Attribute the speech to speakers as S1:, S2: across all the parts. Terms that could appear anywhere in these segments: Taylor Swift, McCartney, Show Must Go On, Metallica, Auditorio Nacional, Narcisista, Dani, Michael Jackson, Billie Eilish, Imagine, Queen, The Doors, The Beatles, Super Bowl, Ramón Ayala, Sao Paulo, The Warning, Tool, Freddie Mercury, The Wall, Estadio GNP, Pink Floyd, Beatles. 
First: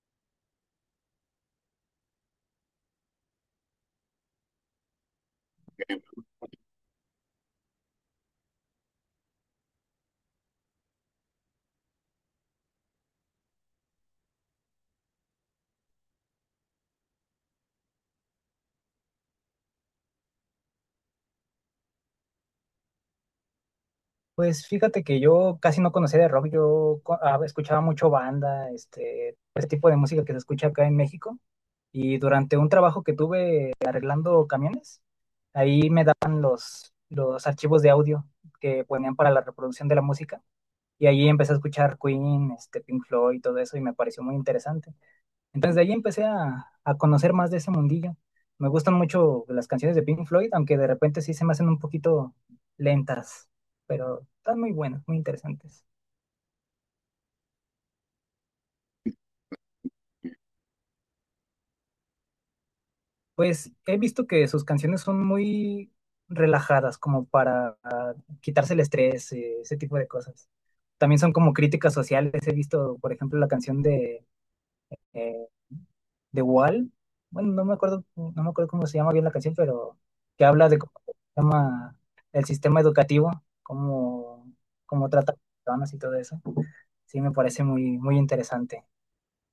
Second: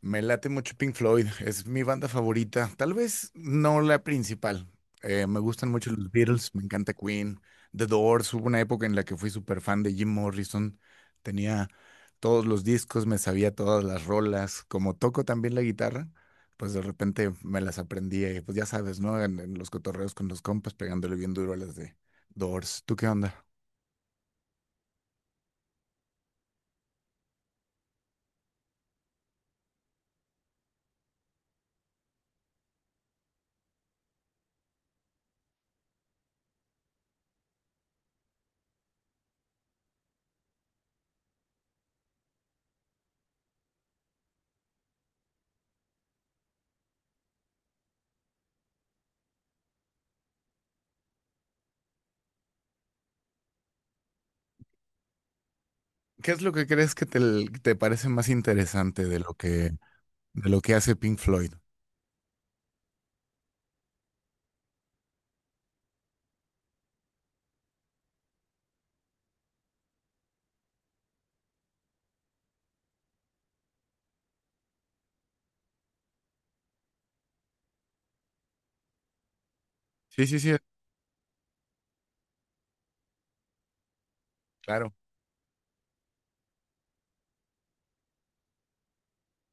S1: Me late mucho Pink Floyd, es mi banda favorita, tal vez no la principal. Me gustan mucho los Beatles, me encanta Queen, The Doors. Hubo una época en la que fui súper fan de Jim Morrison, tenía todos los discos, me sabía todas las rolas, como toco también la guitarra, pues de repente me las aprendí, pues ya sabes, ¿no? En los cotorreos con los compas, pegándole bien duro a las de Doors. ¿Tú qué onda?
S2: Pues fíjate que yo casi no conocía de rock, escuchaba mucho banda, este tipo de música que se escucha acá en México. Y durante un trabajo que tuve arreglando camiones, ahí me daban los archivos de audio que ponían para la reproducción de la música. Y ahí empecé a escuchar Queen, Pink Floyd y todo eso, y me pareció muy interesante. Entonces de ahí empecé a conocer más de ese mundillo. Me gustan mucho las canciones de Pink Floyd, aunque de repente sí se me hacen un poquito lentas, pero están muy buenas, muy interesantes.
S1: ¿Qué es lo que crees que te parece más interesante de lo que hace Pink Floyd?
S2: Pues he visto que sus canciones son muy relajadas, como para quitarse el estrés, ese tipo de cosas. También son como críticas sociales. He visto, por ejemplo, la canción de eh, The Wall. Bueno, no me acuerdo cómo se llama bien la canción, pero
S1: Sí, sí,
S2: que
S1: sí,
S2: habla de cómo se llama el sistema educativo, cómo,
S1: claro.
S2: cómo trata a las personas y todo eso. Sí, me parece muy, muy interesante.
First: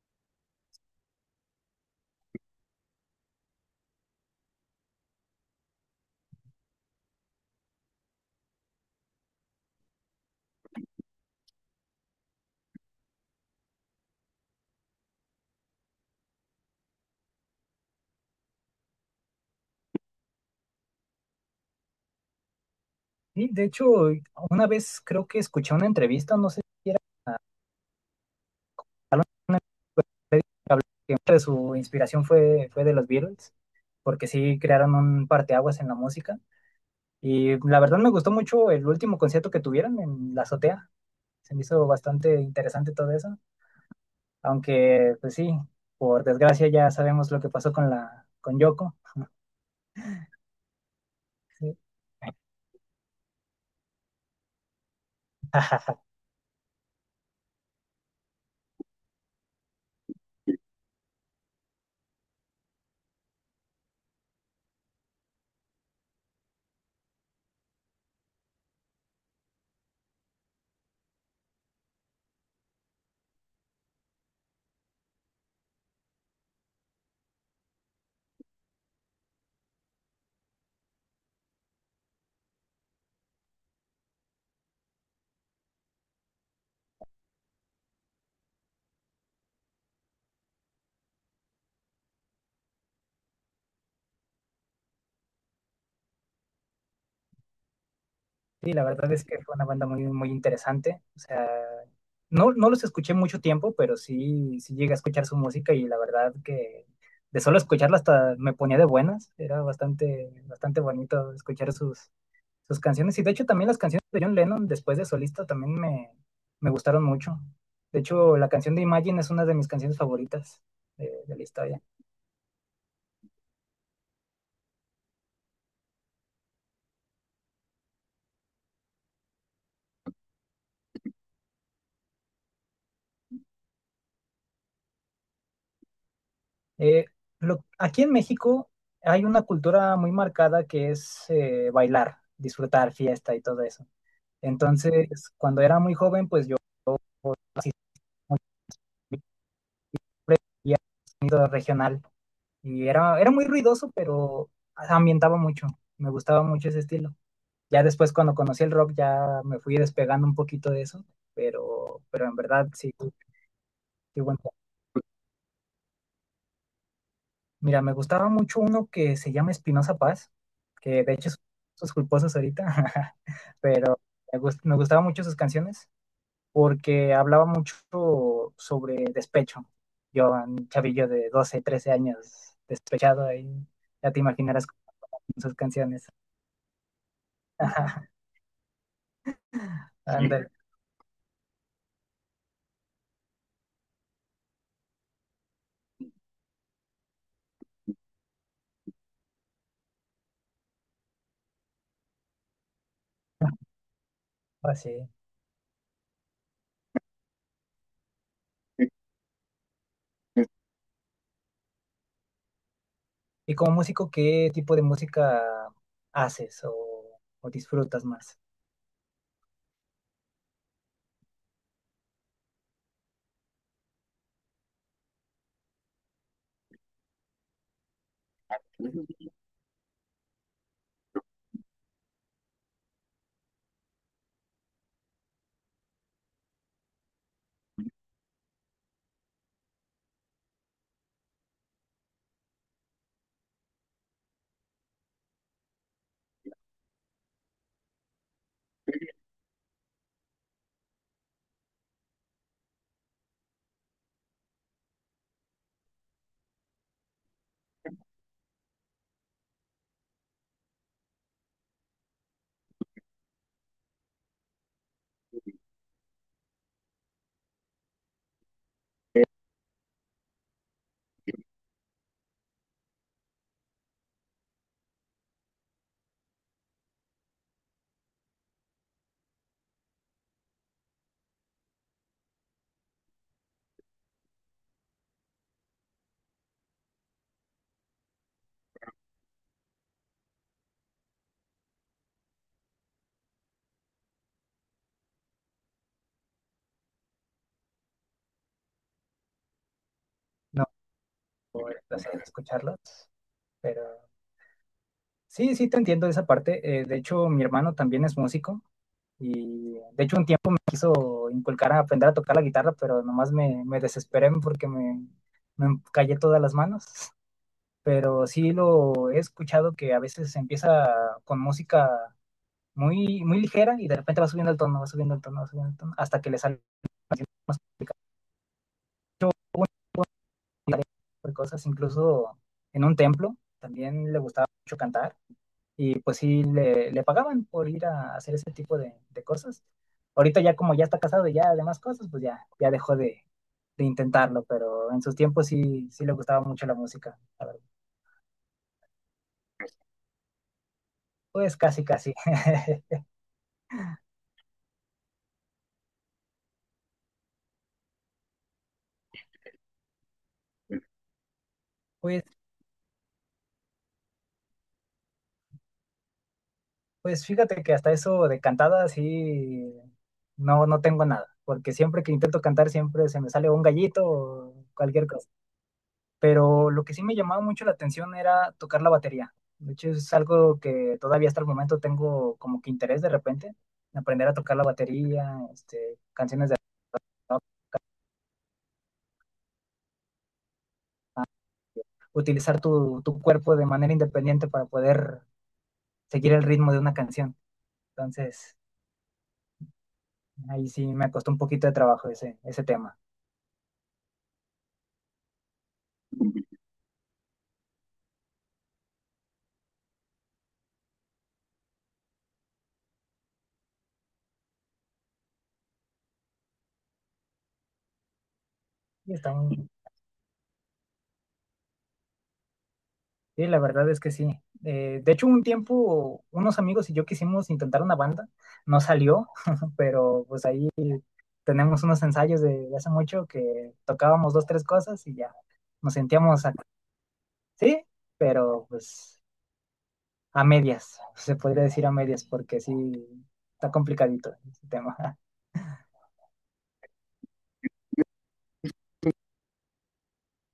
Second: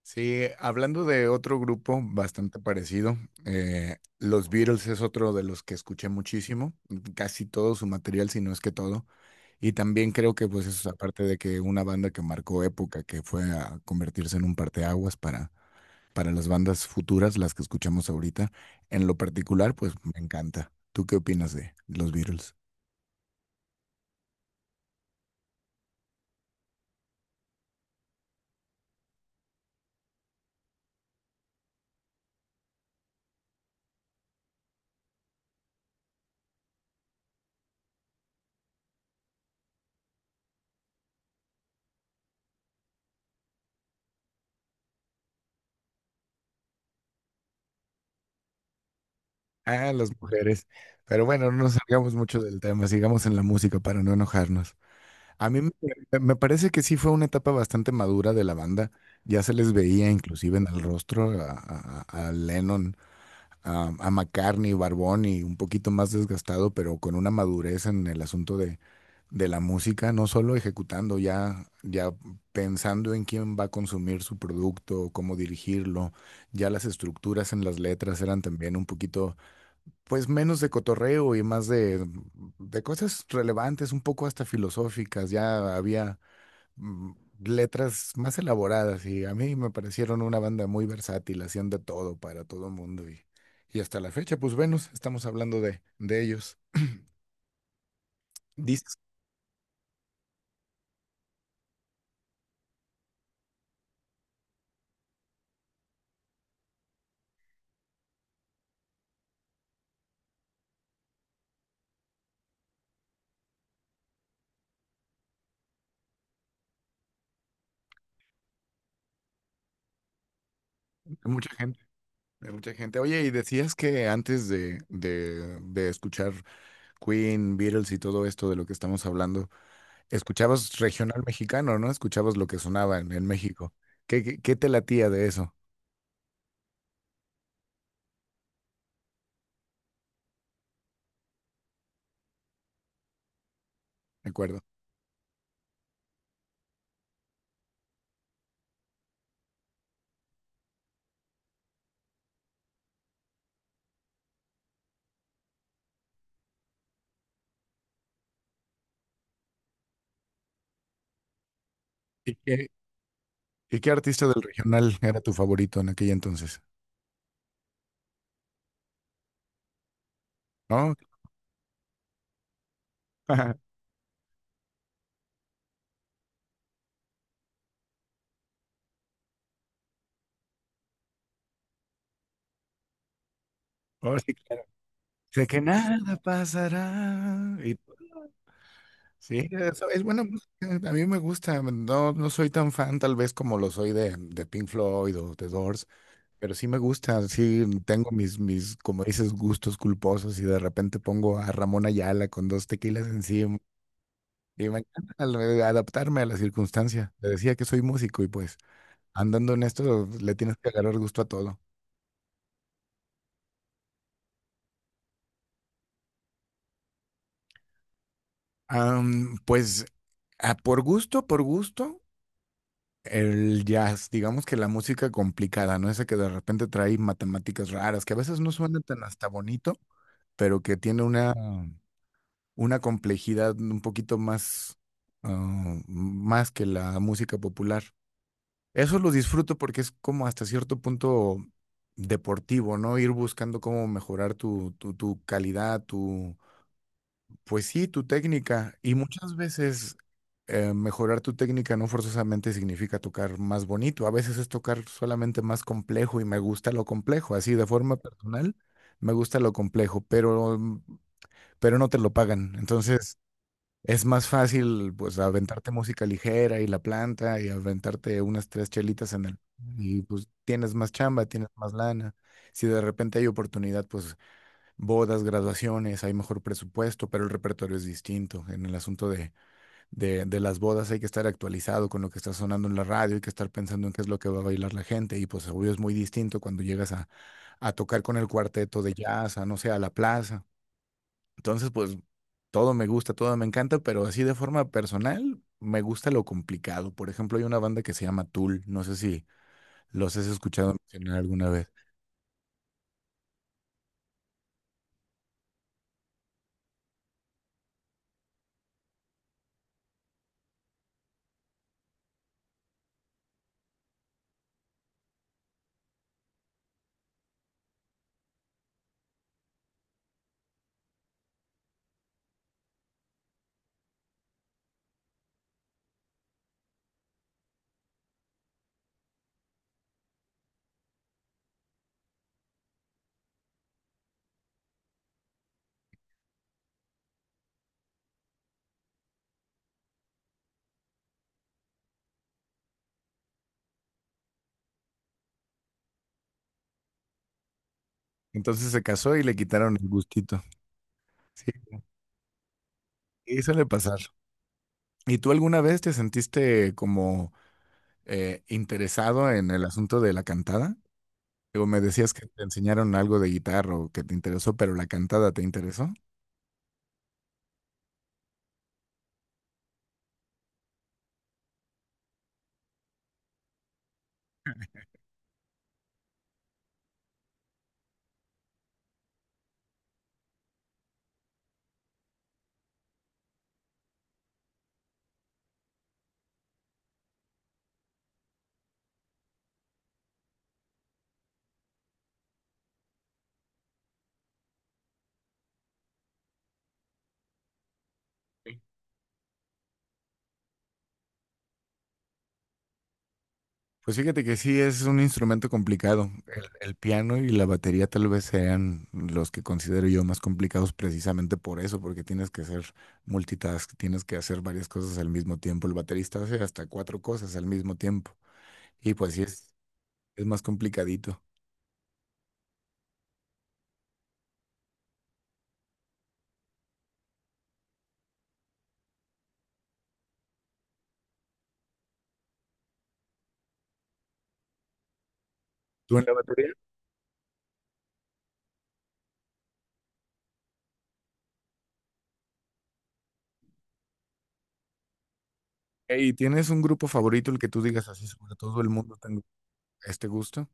S1: Sí, hablando de otro grupo bastante parecido, los Beatles es otro de los que escuché muchísimo, casi todo su material, si no es que todo. Y también creo que, pues, eso es aparte de que una banda que marcó época, que fue a convertirse en un parteaguas para las bandas futuras, las que escuchamos ahorita, en lo particular, pues me encanta. ¿Tú qué opinas de los Beatles?
S2: Sí, de hecho, una vez creo que escuché una entrevista, no sé si era una que hablaba que mucha de su inspiración fue de los Beatles, porque sí crearon un parteaguas en la música. Y la verdad me gustó mucho el último concierto que tuvieron en la azotea. Se me hizo bastante interesante todo eso. Aunque, pues sí, por desgracia ya sabemos lo que pasó con Yoko.
S1: Ah, las mujeres. Pero bueno, no nos
S2: Sí.
S1: salgamos mucho del tema, sigamos en la música para no enojarnos. A mí me parece que sí fue una etapa bastante madura de la banda. Ya se les veía inclusive en el rostro a Lennon, a McCartney, Barbón y un poquito más desgastado, pero con una madurez en el asunto de la música, no solo ejecutando, ya pensando en quién va a consumir su producto, cómo dirigirlo. Ya las estructuras en las letras eran también un poquito pues menos de cotorreo y más de cosas relevantes, un poco hasta filosóficas. Ya había mm, letras más elaboradas y a mí me parecieron una banda muy versátil, hacían de todo para todo el mundo y hasta la fecha, pues Venus, estamos hablando de ellos.
S2: Sí, la
S1: Dices,
S2: verdad es que fue una banda muy, muy interesante. O sea, no, no los escuché mucho tiempo, pero sí, sí llegué a escuchar su música y la verdad que de solo escucharla hasta me ponía de buenas. Era bastante, bastante bonito escuchar sus canciones. Y de hecho también las canciones de John Lennon después de solista también me gustaron mucho. De hecho, la canción de Imagine es una de mis canciones favoritas de la
S1: mucha gente.
S2: historia.
S1: De mucha gente. Oye, y decías que antes de escuchar Queen, Beatles y todo esto de lo que estamos hablando, escuchabas regional mexicano, ¿no? Escuchabas lo que sonaba en México. Qué te latía de eso?
S2: Eh, Aquí en México hay una cultura muy marcada que es bailar, disfrutar, fiesta y todo eso.
S1: De acuerdo.
S2: Entonces, cuando era muy joven, pues yo asistía a sonido regional y era muy ruidoso, pero ambientaba mucho. Me gustaba mucho ese estilo. Ya después, cuando conocí el rock, ya me fui despegando un poquito de eso, pero,
S1: ¿Y
S2: en verdad sí,
S1: y qué
S2: sí,
S1: artista
S2: bueno.
S1: del regional era tu favorito en aquel entonces?
S2: Mira, me gustaba mucho uno que se llama Espinosa Paz,
S1: ¿No?
S2: que de hecho es sus culposos ahorita, pero me gustaba mucho sus canciones porque hablaba mucho sobre despecho. Yo, un chavillo de 12, 13 años, despechado ahí, ya
S1: Oh,
S2: te
S1: sí, claro.
S2: imaginarás con
S1: De
S2: sus
S1: que
S2: canciones.
S1: nada pasará. Y- sí, eso es buena música.
S2: Ándale,
S1: A mí me gusta. No, no soy tan fan, tal vez, como lo soy de Pink Floyd o The Doors. Pero sí me gusta, sí, tengo mis, como dices, gustos culposos y de repente pongo a Ramón Ayala con dos tequilas encima y me
S2: así.
S1: encanta adaptarme a la circunstancia. Le decía que soy músico y pues andando en esto le tienes que agarrar gusto a todo.
S2: ¿Y como músico, qué tipo de música haces o disfrutas más?
S1: Pues por gusto, el jazz, digamos que la música complicada, ¿no? Esa que de repente trae matemáticas raras, que a veces no suena tan
S2: No,
S1: hasta bonito, pero que tiene una complejidad un poquito más, más que la música popular. Eso lo disfruto porque es como hasta cierto punto deportivo, ¿no? Ir buscando cómo mejorar tu calidad, tu, pues sí, tu técnica. Y muchas veces mejorar tu técnica no forzosamente significa tocar más bonito. A veces es tocar solamente más complejo y me gusta lo complejo. Así, de forma personal, me gusta lo complejo, pero no te lo pagan. Entonces... es más fácil, pues, aventarte música ligera y la planta y aventarte unas tres chelitas en el... Y pues tienes más chamba, tienes más lana. Si de repente hay oportunidad, pues bodas, graduaciones, hay mejor presupuesto, pero el repertorio es distinto. En el asunto de las bodas hay que estar actualizado con lo que está sonando en la radio, hay que estar pensando en qué es lo que va a bailar la gente. Y pues obvio es muy distinto cuando llegas a tocar con el cuarteto de jazz, a no sé, a la plaza. Entonces, pues todo me gusta, todo me encanta, pero así de forma personal me gusta lo complicado. Por ejemplo, hay una banda que se llama Tool, no sé si los has escuchado mencionar alguna vez.
S2: por el placer de escucharlos, pero... Sí, sí, te entiendo de esa parte. De hecho, mi hermano también es músico y de hecho un tiempo me quiso inculcar a aprender a tocar la guitarra, pero nomás me desesperé porque me callé todas las manos. Pero sí lo he escuchado que a veces empieza con música muy, muy ligera y de repente va subiendo el tono, va subiendo el tono, va subiendo el tono, hasta que le sale más complicado. Cosas, incluso en un templo también le gustaba mucho cantar. Y pues sí, le pagaban por ir a hacer ese tipo de cosas. Ahorita ya como ya está casado y ya demás cosas, pues ya dejó de intentarlo, pero en sus tiempos sí, sí le gustaba mucho la música. La verdad.
S1: Entonces se casó y le quitaron el gustito. Sí,
S2: Pues casi, casi.
S1: y suele pasar. ¿Y tú alguna vez te sentiste como interesado en el asunto de la cantada? O me decías
S2: Pues,
S1: que te enseñaron algo de guitarra o que te interesó, pero la cantada te interesó.
S2: pues fíjate que hasta eso de cantada sí, no, no tengo nada, porque siempre que intento cantar siempre se me sale un gallito o cualquier cosa. Pero lo que sí me llamaba mucho la atención era tocar la batería. De hecho, es algo que todavía hasta el momento tengo como que interés de repente, en aprender a tocar la batería, canciones de rock, utilizar tu cuerpo de manera independiente para poder seguir el ritmo de una canción. Entonces, ahí sí me costó un poquito de trabajo ese tema.
S1: Pues fíjate que sí, es un instrumento complicado. El piano y la batería tal vez sean los que considero yo más complicados precisamente por eso, porque tienes que hacer multitask, tienes que hacer varias cosas al mismo tiempo. El baterista hace hasta cuatro cosas al mismo tiempo. Y
S2: Y
S1: pues sí,
S2: está muy-
S1: es más complicadito.
S2: sí, la verdad es que sí. De hecho, un tiempo unos amigos y yo quisimos intentar una banda, no salió, pero pues ahí tenemos unos ensayos de hace mucho que tocábamos dos, tres cosas y ya nos
S1: ¿Tú en la
S2: sentíamos
S1: batería?
S2: acá, sí, pero pues a medias, se podría decir a medias, porque sí está complicadito ese tema.
S1: ¿Y tienes un grupo favorito, el que tú digas así, sobre todo el mundo tengo este gusto?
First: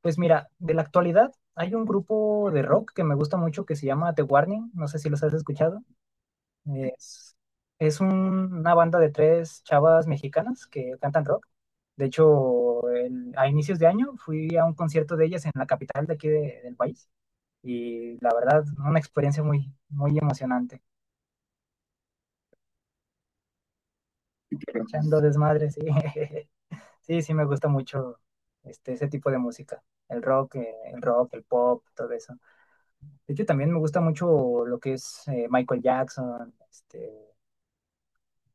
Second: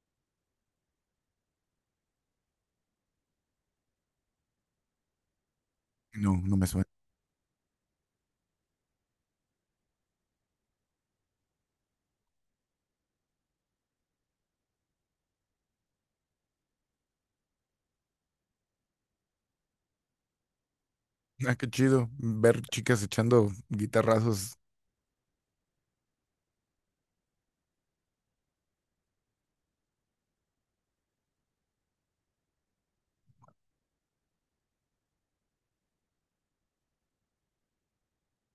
S2: Pues mira, de la actualidad hay un grupo de rock que me gusta mucho que se llama The Warning, no sé si los has escuchado.
S1: No, no me suena.
S2: Es, es un- una banda de tres chavas mexicanas que cantan rock. De hecho, a inicios de año fui a un concierto de ellas en la capital de aquí del país y la verdad, una experiencia muy, muy emocionante.
S1: Ah, qué chido ver chicas echando guitarrazos.
S2: Echando desmadre, sí. Sí, sí me gusta mucho ese tipo de música. El rock, el pop, todo eso. De hecho, también me gusta mucho lo que es Michael Jackson,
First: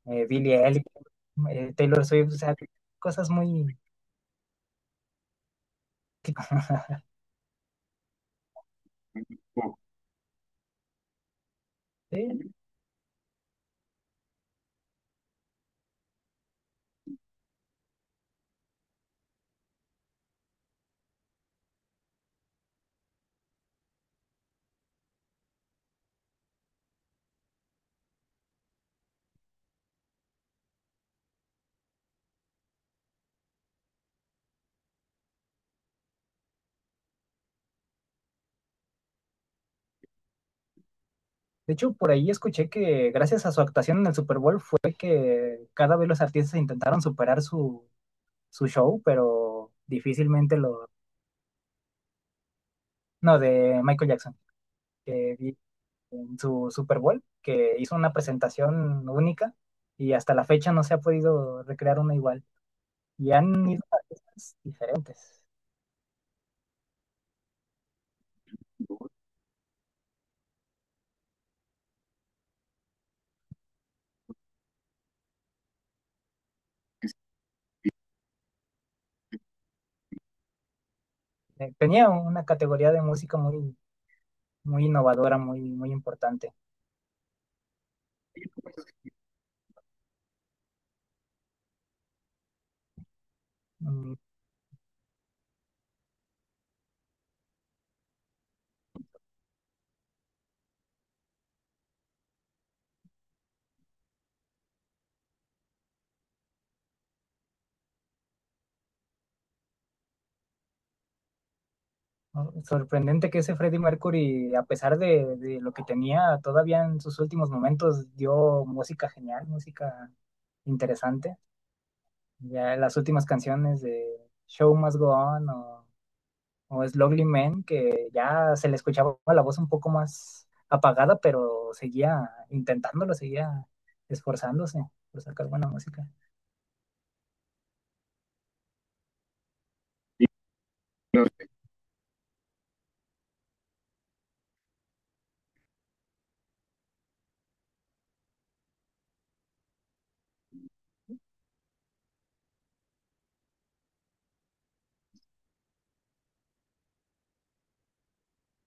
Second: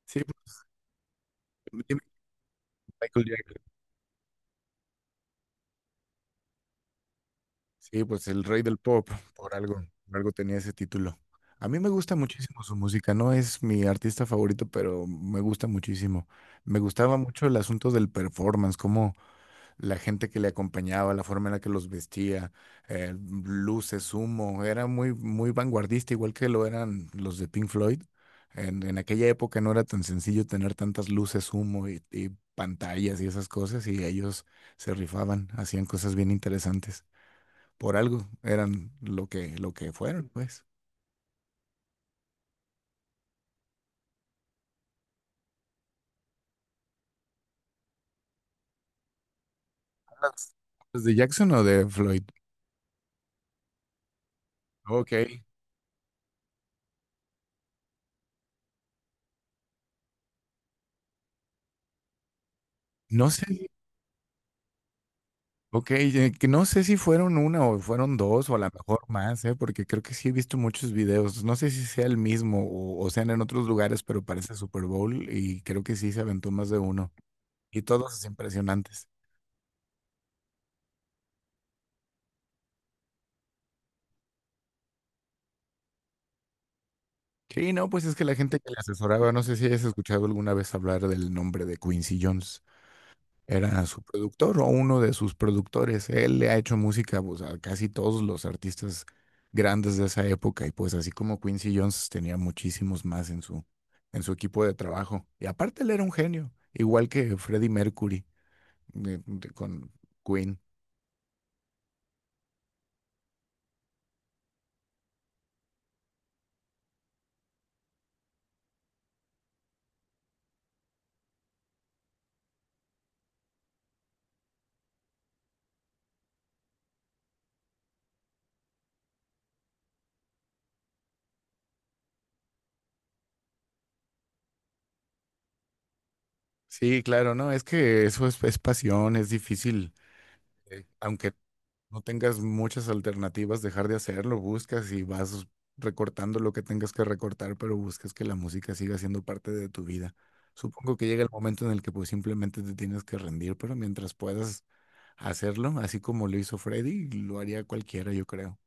S1: Sí,
S2: Billie Eilish,
S1: pues, dime,
S2: Taylor Swift, o sea,
S1: Michael
S2: cosas
S1: Jackson.
S2: muy... que-
S1: Sí, pues el rey del pop, por algo, por algo tenía ese título. A mí me gusta
S2: sí.
S1: muchísimo su música, no es mi artista favorito, pero me gusta muchísimo. Me gustaba mucho el asunto del performance, como la gente que le acompañaba, la forma en la que los vestía, eh, luces, humo, era muy, muy vanguardista, igual que lo eran los de Pink Floyd. En aquella época no era tan sencillo tener tantas luces, humo y pantallas y esas cosas, y ellos se rifaban, hacían cosas bien interesantes por algo eran lo que fueron, pues.
S2: De hecho, por ahí escuché que gracias a su actuación en el Super Bowl fue que cada vez los artistas intentaron superar su show, pero
S1: Las-
S2: difícilmente lo...
S1: ¿los de Jackson o de Floyd?
S2: No, de Michael Jackson,
S1: Ok.
S2: que vi en su Super Bowl, que hizo una presentación única y hasta la fecha no se ha podido recrear una igual.
S1: No
S2: Y
S1: sé, si-
S2: han ido a artistas diferentes.
S1: ok, que no sé si fueron una o fueron dos o a lo mejor más, ¿eh? Porque creo que sí he visto muchos videos. No sé si sea el mismo o sean en otros lugares, pero parece Super Bowl y creo que sí se aventó más de uno. Y todos impresionantes.
S2: Tenía una categoría de música muy, muy innovadora, muy, muy importante.
S1: Sí, no, pues es que la gente que le asesoraba, no sé si hayas escuchado alguna vez hablar del nombre de Quincy Jones. Era su
S2: Mm,
S1: productor o uno de sus productores. Él le ha hecho música pues, a casi todos los artistas grandes de esa época y pues así como Quincy Jones tenía muchísimos más en su equipo de trabajo. Y aparte él era un genio, igual que Freddie Mercury con Queen.
S2: ¿No? Sorprendente que ese Freddie Mercury, a pesar de lo que tenía, todavía en sus últimos momentos dio música genial, música interesante. Ya las últimas canciones de Show Must Go On o Slowly Man, que ya se le escuchaba la voz un poco más apagada, pero seguía intentándolo, seguía esforzándose por sacar buena música.
S1: Sí, claro, no, es que eso es pasión, es difícil.
S2: Y
S1: Aunque
S2: los-
S1: no tengas muchas alternativas, dejar de hacerlo, buscas y vas recortando lo que tengas que recortar, pero buscas que la música siga siendo parte de tu vida. Supongo que llega el momento en el que pues simplemente te tienes que rendir, pero mientras puedas hacerlo, así como lo hizo Freddy, lo haría cualquiera, yo creo.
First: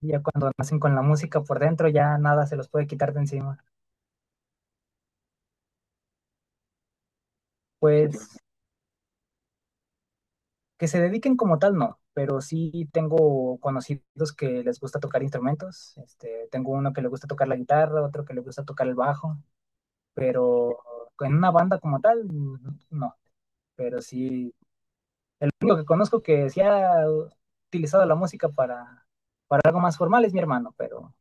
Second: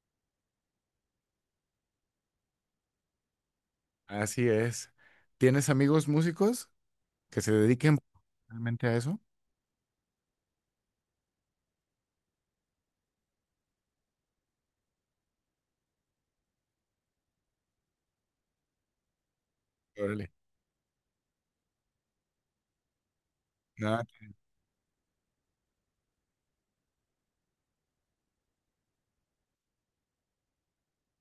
S2: Y ya cuando nacen con la música por dentro, ya nada se los puede quitar de encima.
S1: Así es. ¿Tienes amigos músicos que se dediquen
S2: Pues
S1: realmente a eso?
S2: que se dediquen como tal, no, pero sí tengo conocidos que les gusta tocar instrumentos. Tengo uno que le gusta tocar la guitarra, otro que le gusta tocar el bajo.
S1: Órale.
S2: Pero en una banda como tal, no. Pero
S1: Nada,
S2: sí, lo que conozco que sí ha utilizado la música para, algo más formal es mi hermano, pero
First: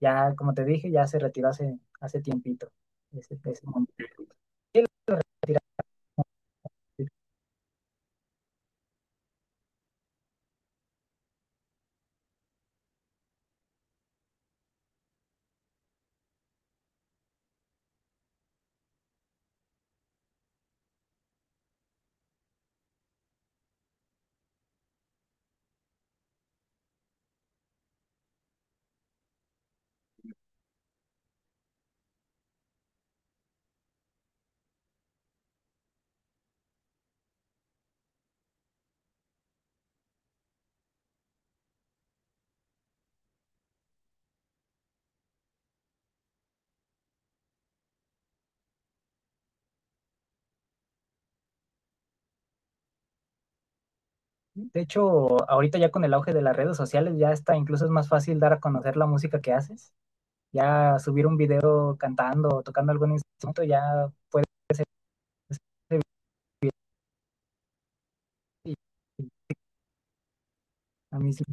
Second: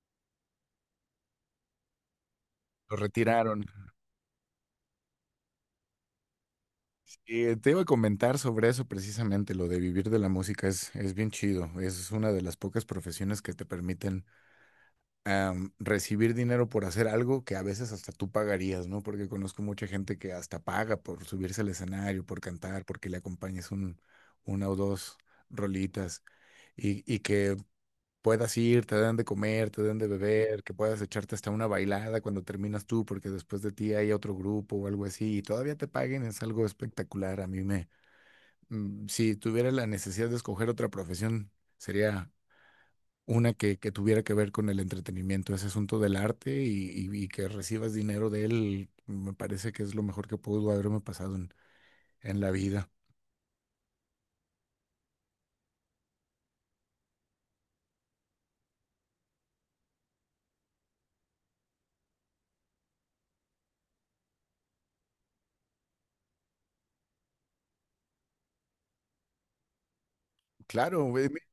S2: ya, como te dije, ya se retiró hace tiempito.
S1: lo
S2: Ese,
S1: retiraron.
S2: ese momento.
S1: Te iba a comentar sobre eso precisamente, lo de vivir de la música es bien chido, es una de las pocas profesiones que te permiten recibir dinero por hacer algo que a veces hasta tú pagarías, ¿no? Porque conozco mucha gente que hasta paga por subirse al escenario, por cantar, porque le acompañes una o dos rolitas y que puedas ir, te dan de comer, te dan de beber, que puedas echarte hasta una bailada cuando terminas tú, porque después de ti hay otro grupo o algo así y todavía te paguen, es algo espectacular, a mí si tuviera la necesidad de escoger otra profesión, sería una que tuviera que ver con el entretenimiento, ese asunto del arte y que recibas dinero de él, me parece que es lo mejor que pudo haberme pasado en la vida.
S2: De hecho, ahorita ya con el auge de las redes sociales, ya está, incluso es más fácil dar a conocer la música que haces. Ya subir un video cantando o tocando algún instrumento, ya. Y
S1: Claro,
S2: a
S1: güey,
S2: mí sí.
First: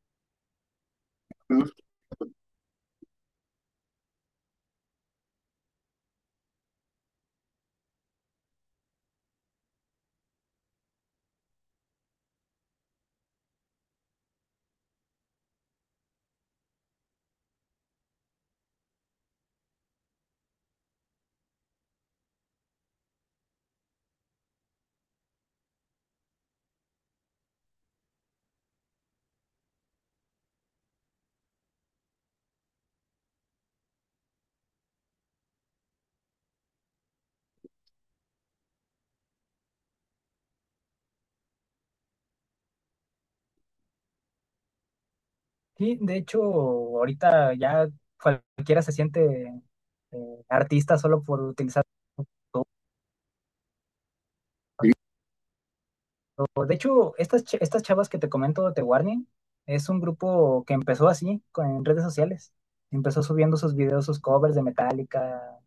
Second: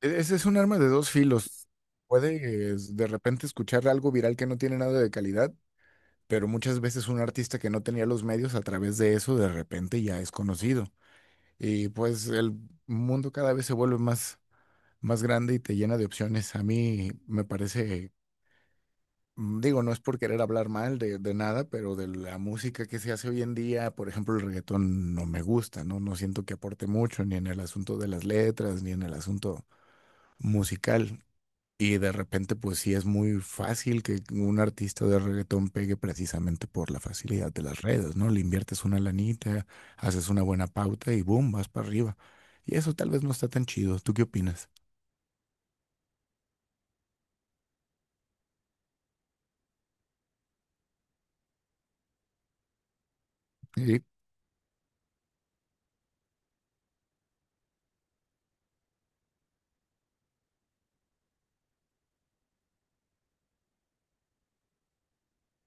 S1: ese es un arma de dos filos. Puedes de repente escuchar algo viral que no tiene nada de calidad, pero muchas veces un artista que no tenía los medios a través de eso de repente ya es conocido. Y pues el mundo cada vez se vuelve más más grande y te llena de opciones. A mí me parece, digo, no es por querer hablar mal de nada, pero de la música que se hace hoy en día, por ejemplo, el reggaetón no me gusta, ¿no? No siento que aporte mucho, ni en el asunto de las letras, ni en el asunto musical. Y de repente, pues sí es muy fácil que un artista de reggaetón pegue precisamente por la facilidad de las redes, ¿no? Le inviertes una lanita, haces una buena pauta y boom, vas para arriba. Y eso tal vez no está tan chido. ¿Tú qué opinas?
S2: Sí, de hecho, ahorita ya cualquiera se siente artista solo por utilizar.
S1: Sí.
S2: Sí, de hecho, estas chavas que te comento, The Warning, es un grupo que empezó así, en redes sociales. Empezó subiendo sus videos, sus covers de Metallica,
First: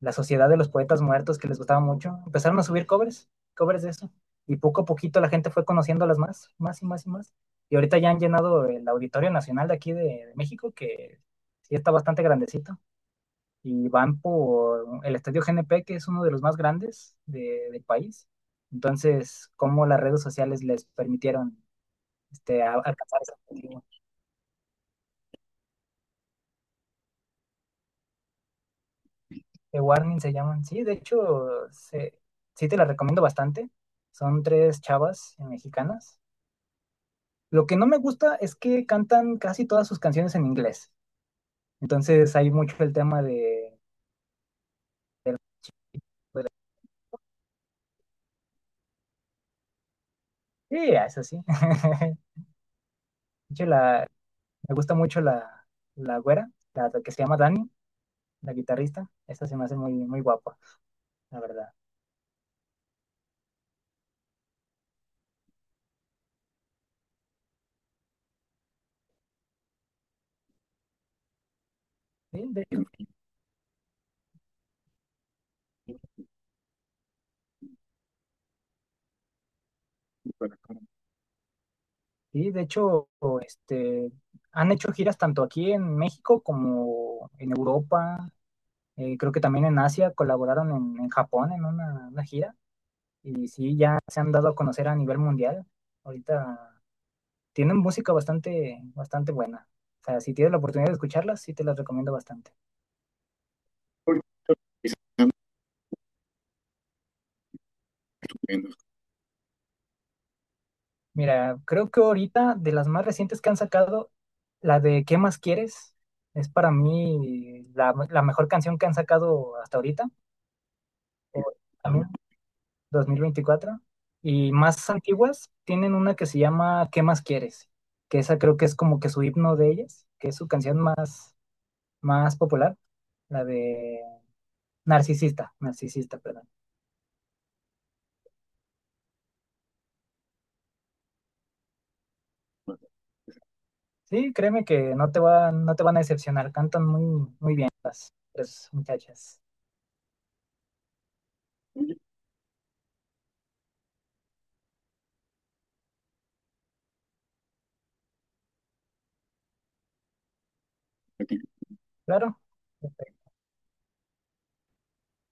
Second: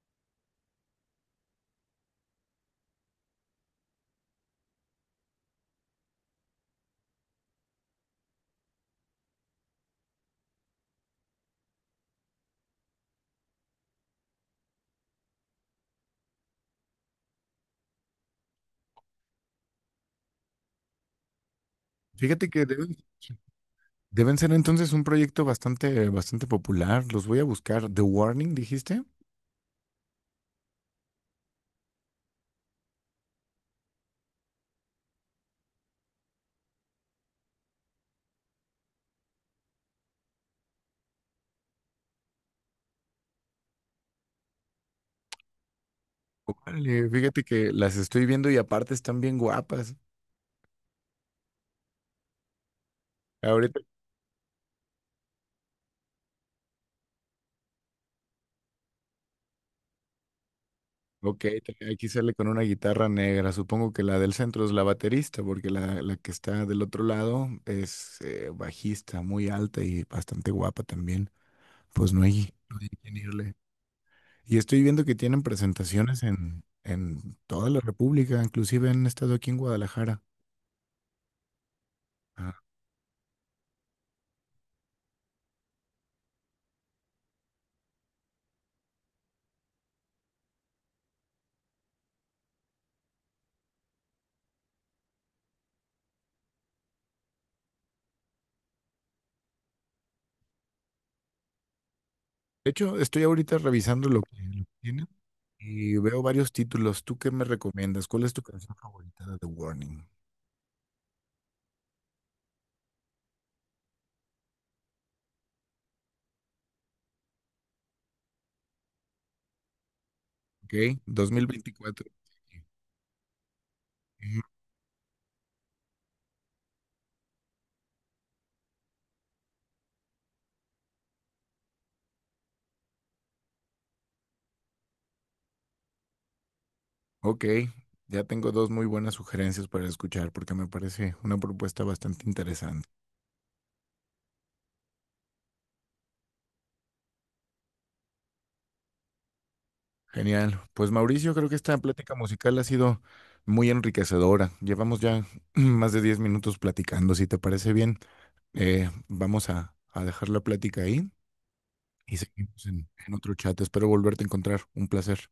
S2: la Sociedad de los Poetas Muertos, que les gustaba mucho, empezaron a subir covers, de eso. Y poco a poquito la gente fue conociéndolas más, más y más y más. Y ahorita ya han llenado el Auditorio Nacional de aquí de México, que sí está bastante grandecito. Y van por el Estadio GNP, que es uno de los más grandes del país. Entonces, ¿cómo las redes sociales les permitieron
S1: Fíjate que debes
S2: alcanzar ese objetivo?
S1: deben ser entonces un proyecto bastante, bastante popular. Los voy a buscar. The Warning, dijiste.
S2: The Warning se llaman. Sí, de hecho, sí te las recomiendo bastante. Son tres chavas mexicanas. Lo que no me gusta es que cantan casi todas sus canciones en inglés. Entonces hay mucho el tema de-
S1: Órale, fíjate que las estoy viendo y aparte están bien guapas.
S2: Sí, es así. De hecho,
S1: Ahorita,
S2: me gusta mucho la güera, la que se llama Dani, la guitarrista. Esta se me hace muy, muy guapa,
S1: ok,
S2: la verdad.
S1: te- aquí sale con una guitarra negra. Supongo que la del centro es la baterista, porque la que está del otro lado es bajista, muy alta y bastante guapa también. Pues no
S2: Sí,
S1: hay, no hay quien irle. Y estoy viendo que tienen presentaciones en toda la República, inclusive han estado aquí en Guadalajara.
S2: de hecho, este, han hecho giras tanto aquí en México como en Europa. Creo que también en Asia colaboraron en Japón en una gira. Y sí, ya se han dado a conocer a nivel mundial. Ahorita tienen música bastante, bastante buena. O sea, si tienes la oportunidad de escucharlas, sí te las recomiendo bastante.
S1: De hecho, estoy ahorita revisando
S2: Porque
S1: lo que
S2: es
S1: tienen y veo varios títulos. ¿Tú qué me recomiendas? ¿Cuál es tu
S2: tremendo.
S1: canción favorita de The Warning?
S2: Mira, creo que ahorita de las más recientes que han sacado, la de ¿Qué más quieres? Es para mí la mejor canción que han sacado hasta ahorita,
S1: Ok,
S2: o también
S1: 2024.
S2: 2024.
S1: Ujú.
S2: Y más antiguas tienen una que se llama ¿Qué más quieres? Que esa creo que es como que su himno de ellas, que es su canción más, más popular, la de Narcisista, Narcisista, perdón.
S1: Ok, ya tengo dos muy buenas sugerencias para escuchar porque me parece una propuesta bastante interesante.
S2: Sí, créeme que no te van a decepcionar, cantan muy, muy bien las tres muchachas.
S1: Genial. Pues Mauricio, creo que esta plática musical ha sido muy enriquecedora. Llevamos ya más de 10 minutos platicando, si te parece bien. Vamos a dejar la plática ahí
S2: Ok.
S1: y
S2: Claro.
S1: seguimos en
S2: Perfecto.
S1: otro chat. Espero volverte a encontrar. Un placer.